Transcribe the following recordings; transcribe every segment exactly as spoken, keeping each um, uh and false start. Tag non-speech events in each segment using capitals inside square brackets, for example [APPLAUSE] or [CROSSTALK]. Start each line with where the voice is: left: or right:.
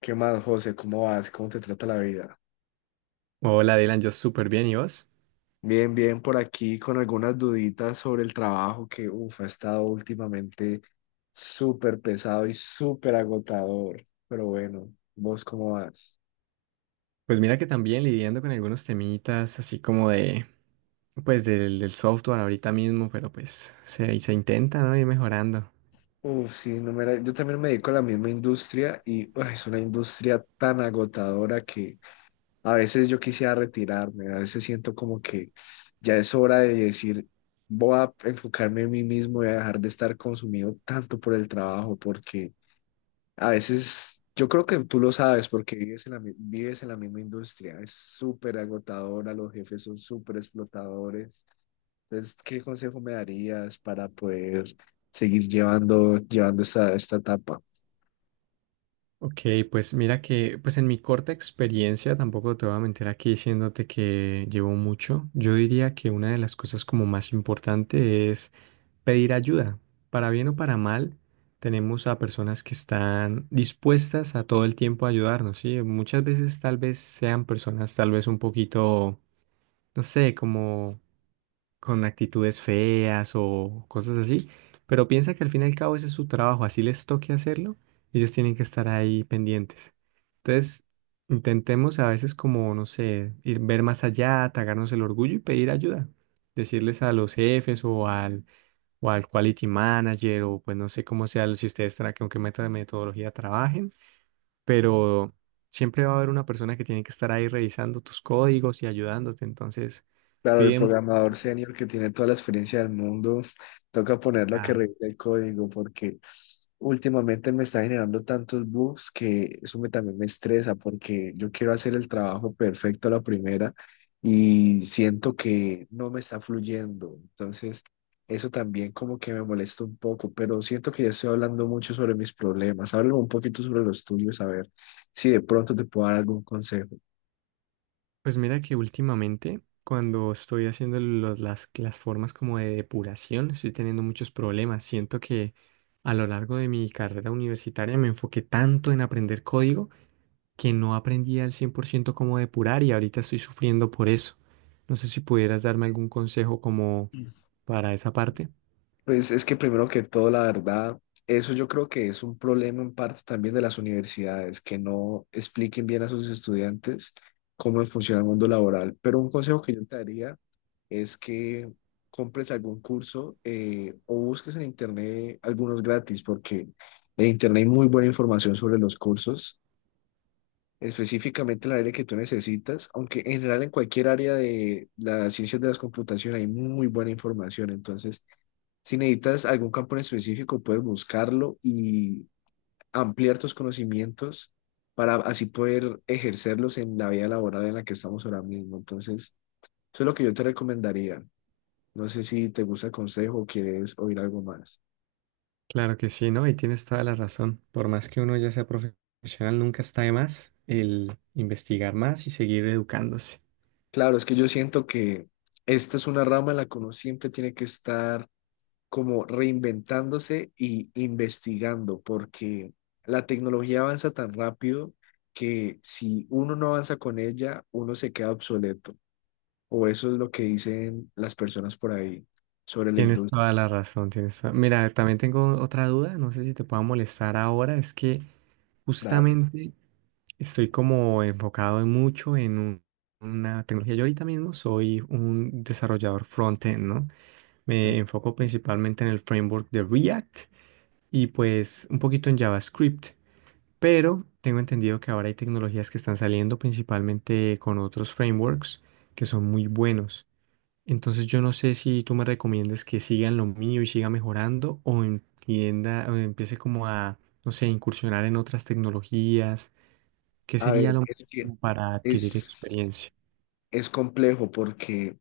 left: ¿Qué más, José? ¿Cómo vas? ¿Cómo te trata la vida?
right: Hola Dylan, yo súper bien, ¿y vos?
left: Bien, bien, por aquí con algunas duditas sobre el trabajo que, uff, ha estado últimamente súper pesado y súper agotador. Pero bueno, ¿vos cómo vas?
right: Pues mira que también lidiando con algunos temitas así como de, pues del, del software ahorita mismo, pero pues se, se intenta, ¿no? Ir mejorando.
left: Uff, sí, no me la- yo también me dedico a la misma industria y uah, es una industria tan agotadora que a veces yo quisiera retirarme, a veces siento como que ya es hora de decir, voy a enfocarme en mí mismo y a dejar de estar consumido tanto por el trabajo porque... A veces, yo creo que tú lo sabes porque vives en la, mi- vives en la misma industria, es súper agotadora, los jefes son súper explotadores. Entonces, ¿qué consejo me darías para poder seguir llevando, llevando esta, esta etapa?
right: Ok, pues mira que, pues en mi corta experiencia, tampoco te voy a mentir aquí diciéndote que llevo mucho. Yo diría que una de las cosas como más importante es pedir ayuda. Para bien o para mal, tenemos a personas que están dispuestas a todo el tiempo a ayudarnos, ¿sí? Muchas veces tal vez sean personas tal vez un poquito, no sé, como con actitudes feas o cosas así, pero piensa que al fin y al cabo ese es su trabajo, así les toque hacerlo, ellos tienen que estar ahí pendientes. Entonces, intentemos a veces como, no sé, ir ver más allá, tragarnos el orgullo y pedir ayuda. Decirles a los jefes o al o al quality manager, o pues no sé cómo sea, si ustedes tra- con qué meta- de metodología trabajen, pero siempre va a haber una persona que tiene que estar ahí revisando tus códigos y ayudándote, entonces
left: Claro, el
right: pide mu-
left: programador senior que tiene toda la experiencia del mundo, toca ponerlo a que
right: Ah,
left: revise el código porque últimamente me está generando tantos bugs que eso me, también me estresa porque yo quiero hacer el trabajo perfecto a la primera y siento que no me está fluyendo. Entonces, eso también como que me molesta un poco, pero siento que ya estoy hablando mucho sobre mis problemas. Háblame un poquito sobre los tuyos, a ver si de pronto te puedo dar algún consejo.
right: pues mira que últimamente cuando estoy haciendo los- las, las formas como de depuración, estoy teniendo muchos problemas, siento que a lo largo de mi carrera universitaria me enfoqué tanto en aprender código que no aprendí al cien por ciento cómo depurar y ahorita estoy sufriendo por eso. No sé si pudieras darme algún consejo como para esa parte.
left: Pues es que primero que todo, la verdad, eso yo creo que es un problema en parte también de las universidades, que no expliquen bien a sus estudiantes cómo funciona el mundo laboral. Pero un consejo que yo te daría es que compres algún curso eh, o busques en internet algunos gratis, porque en internet hay muy buena información sobre los cursos, específicamente en el área que tú necesitas, aunque en general en cualquier área de las ciencias de las computación hay muy buena información. Entonces... Si necesitas algún campo en específico, puedes buscarlo y ampliar tus conocimientos para así poder ejercerlos en la vida laboral en la que estamos ahora mismo. Entonces, eso es lo que yo te recomendaría. No sé si te gusta el consejo o quieres oír algo más.
right: Claro que sí, ¿no? Y tienes toda la razón. Por más que uno ya sea profesional, nunca está de más el investigar más y seguir educándose.
left: Claro, es que yo siento que esta es una rama en la que uno siempre tiene que estar como reinventándose y investigando, porque la tecnología avanza tan rápido que si uno no avanza con ella, uno se queda obsoleto. O eso es lo que dicen las personas por ahí sobre la
right: Tienes
left: industria.
right: toda la razón, tienes toda- Mira, también tengo otra duda, no sé si te pueda molestar ahora, es que
left: Dale.
right: justamente estoy como enfocado en mucho en un- una tecnología. Yo ahorita mismo soy un desarrollador front-end, ¿no? Me enfoco principalmente en el framework de React y pues un poquito en JavaScript, pero tengo entendido que ahora hay tecnologías que están saliendo principalmente con otros frameworks que son muy buenos. Entonces yo no sé si tú me recomiendas que sigan lo mío y siga mejorando o entienda o empiece como a, no sé, incursionar en otras tecnologías. ¿Qué
left: A ver,
right: sería lo mejor
left: es que
right: como para adquirir
left: es,
right: experiencia?
left: es complejo porque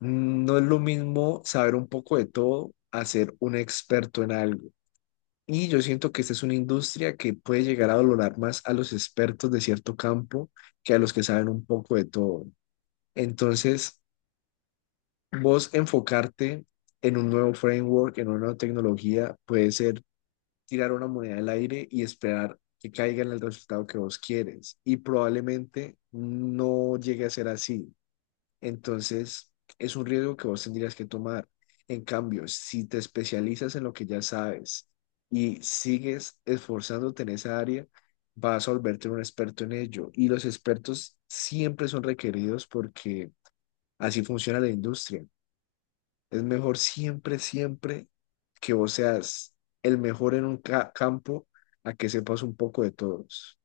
left: no es lo mismo saber un poco de todo a ser un experto en algo. Y yo siento que esta es una industria que puede llegar a valorar más a los expertos de cierto campo que a los que saben un poco de todo. Entonces, vos enfocarte en un nuevo framework, en una nueva tecnología, puede ser tirar una moneda al aire y esperar que caiga en el resultado que vos quieres. Y probablemente no llegue a ser así. Entonces, es un riesgo que vos tendrías que tomar. En cambio, si te especializas en lo que ya sabes y sigues esforzándote en esa área, vas a volverte un experto en ello. Y los expertos siempre son requeridos porque así funciona la industria. Es mejor siempre, siempre que vos seas el mejor en un ca- campo a que sepas un poco de todos.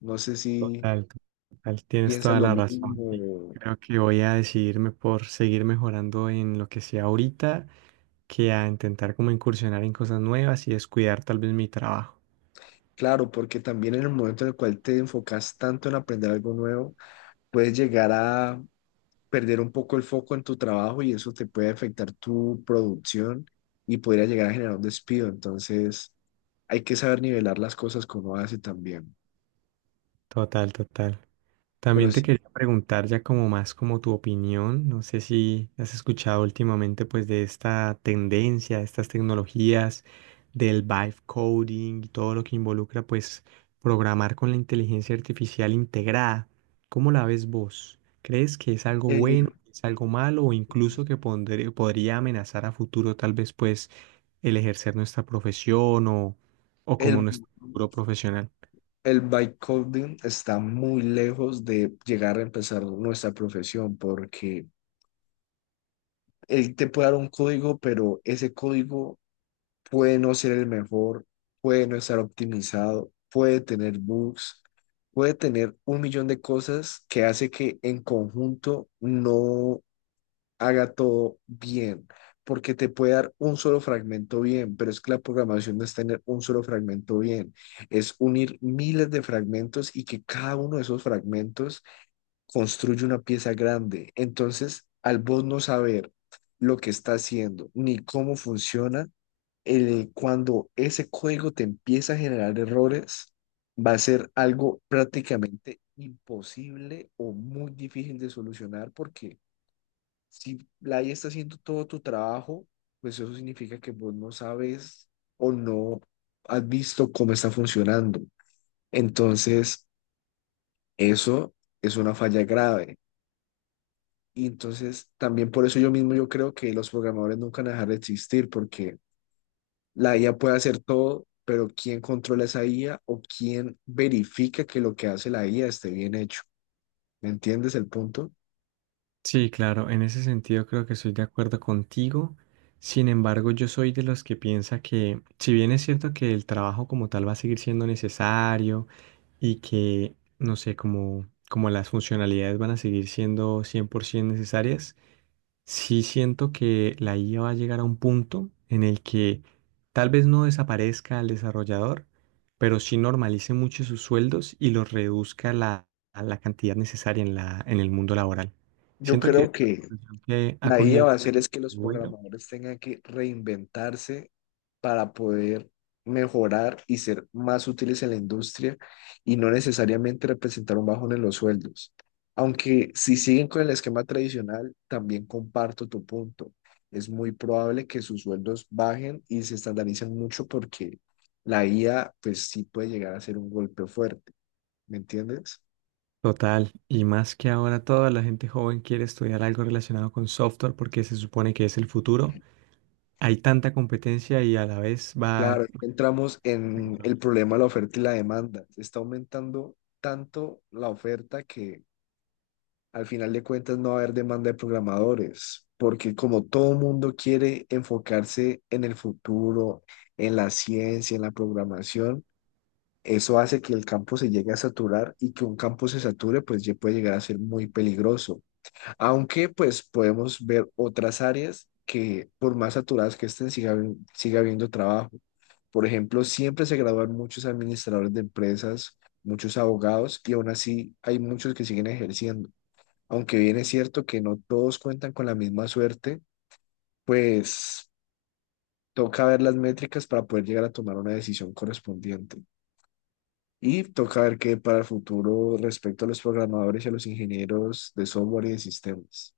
left: No sé si
right: Total, total, tienes
left: piensas
right: toda
left: lo
right: la razón. Sí.
left: mismo.
right: Creo que voy a decidirme por seguir mejorando en lo que sea ahorita que a intentar como incursionar en cosas nuevas y descuidar tal vez mi trabajo.
left: Claro, porque también en el momento en el cual te enfocas tanto en aprender algo nuevo, puedes llegar a perder un poco el foco en tu trabajo y eso te puede afectar tu producción y podría llegar a generar un despido. Entonces, hay que saber nivelar las cosas que uno hace también.
right: Total, total.
left: Pero
right: También te
left: sí,
right: quería preguntar ya como más como tu opinión, no sé si has escuchado últimamente pues de esta tendencia, estas tecnologías del vibe coding y todo lo que involucra pues programar con la inteligencia artificial integrada. ¿Cómo la ves vos? ¿Crees que es algo
left: eh,
right: bueno, es algo malo o incluso que pondré- podría amenazar a futuro tal vez pues el ejercer nuestra profesión o, o como
left: el,
right: nuestro futuro profesional?
left: El vibe está muy lejos de llegar a empezar nuestra profesión porque él te puede dar un código, pero ese código puede no ser el mejor, puede no estar optimizado, puede tener bugs, puede tener un millón de cosas que hace que en conjunto no haga todo bien, porque te puede dar un solo fragmento bien, pero es que la programación no es tener un solo fragmento bien, es unir miles de fragmentos y que cada uno de esos fragmentos construye una pieza grande. Entonces, al vos no saber lo que está haciendo ni cómo funciona, el- cuando ese código te empieza a generar errores, va a ser algo prácticamente imposible o muy difícil de solucionar porque si la I A está haciendo todo tu trabajo, pues eso significa que vos no sabes o no has visto cómo está funcionando. Entonces, eso es una falla grave. Y entonces, también por eso yo mismo yo creo que los programadores nunca van a dejar de existir, porque la I A puede hacer todo, pero ¿quién controla esa I A o quién verifica que lo que hace la I A esté bien hecho? ¿Me entiendes el punto?
right: Sí, claro, en ese sentido creo que estoy de acuerdo contigo. Sin embargo, yo soy de los que piensa que, si bien es cierto que el trabajo como tal va a seguir siendo necesario y que, no sé, como, como las funcionalidades van a seguir siendo cien por ciento necesarias, sí siento que la I A va a llegar a un punto en el que tal vez no desaparezca al desarrollador, pero sí normalice mucho sus sueldos y los reduzca la, a la cantidad necesaria en la, en el mundo laboral.
left: Yo
right: Siento que es
left: creo
right: una
left: que
right: profesión que ha
left: la I A
right: cogido
left: va a hacer es que los
right: bueno.
left: programadores tengan que reinventarse para poder mejorar y ser más útiles en la industria y no necesariamente representar un bajón en los sueldos. Aunque si siguen con el esquema tradicional, también comparto tu punto. Es muy probable que sus sueldos bajen y se estandaricen mucho porque la I A pues sí puede llegar a ser un golpe fuerte, ¿me entiendes?
right: Total, y más que ahora toda la gente joven quiere estudiar algo relacionado con software porque se supone que es el futuro. Hay tanta competencia y a la vez va.
left: Claro, entramos en el problema de la oferta y la demanda. Se está aumentando tanto la oferta que al final de cuentas no va a haber demanda de programadores, porque como todo mundo quiere enfocarse en el futuro, en la ciencia, en la programación, eso hace que el campo se llegue a saturar y que un campo se sature, pues ya puede llegar a ser muy peligroso. Aunque pues podemos ver otras áreas que por más saturadas que estén, siga, habi- siga habiendo trabajo. Por ejemplo, siempre se gradúan muchos administradores de empresas, muchos abogados y aún así hay muchos que siguen ejerciendo. Aunque bien es cierto que no todos cuentan con la misma suerte, pues toca ver las métricas para poder llegar a tomar una decisión correspondiente. Y toca ver qué para el futuro respecto a los programadores y a los ingenieros de software y de sistemas.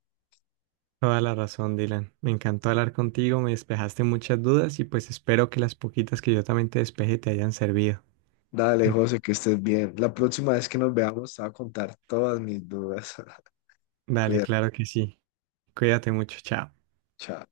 right: Toda la razón, Dylan. Me encantó hablar contigo, me despejaste muchas dudas y pues espero que las poquitas que yo también te despeje te hayan servido.
left: Dale,
right: Eh,
left: José, que estés bien. La próxima vez que nos veamos, te voy a contar todas mis dudas. [LAUGHS]
right: Dale,
left: Cuídate,
right: claro que sí. Cuídate mucho, chao.
left: chao.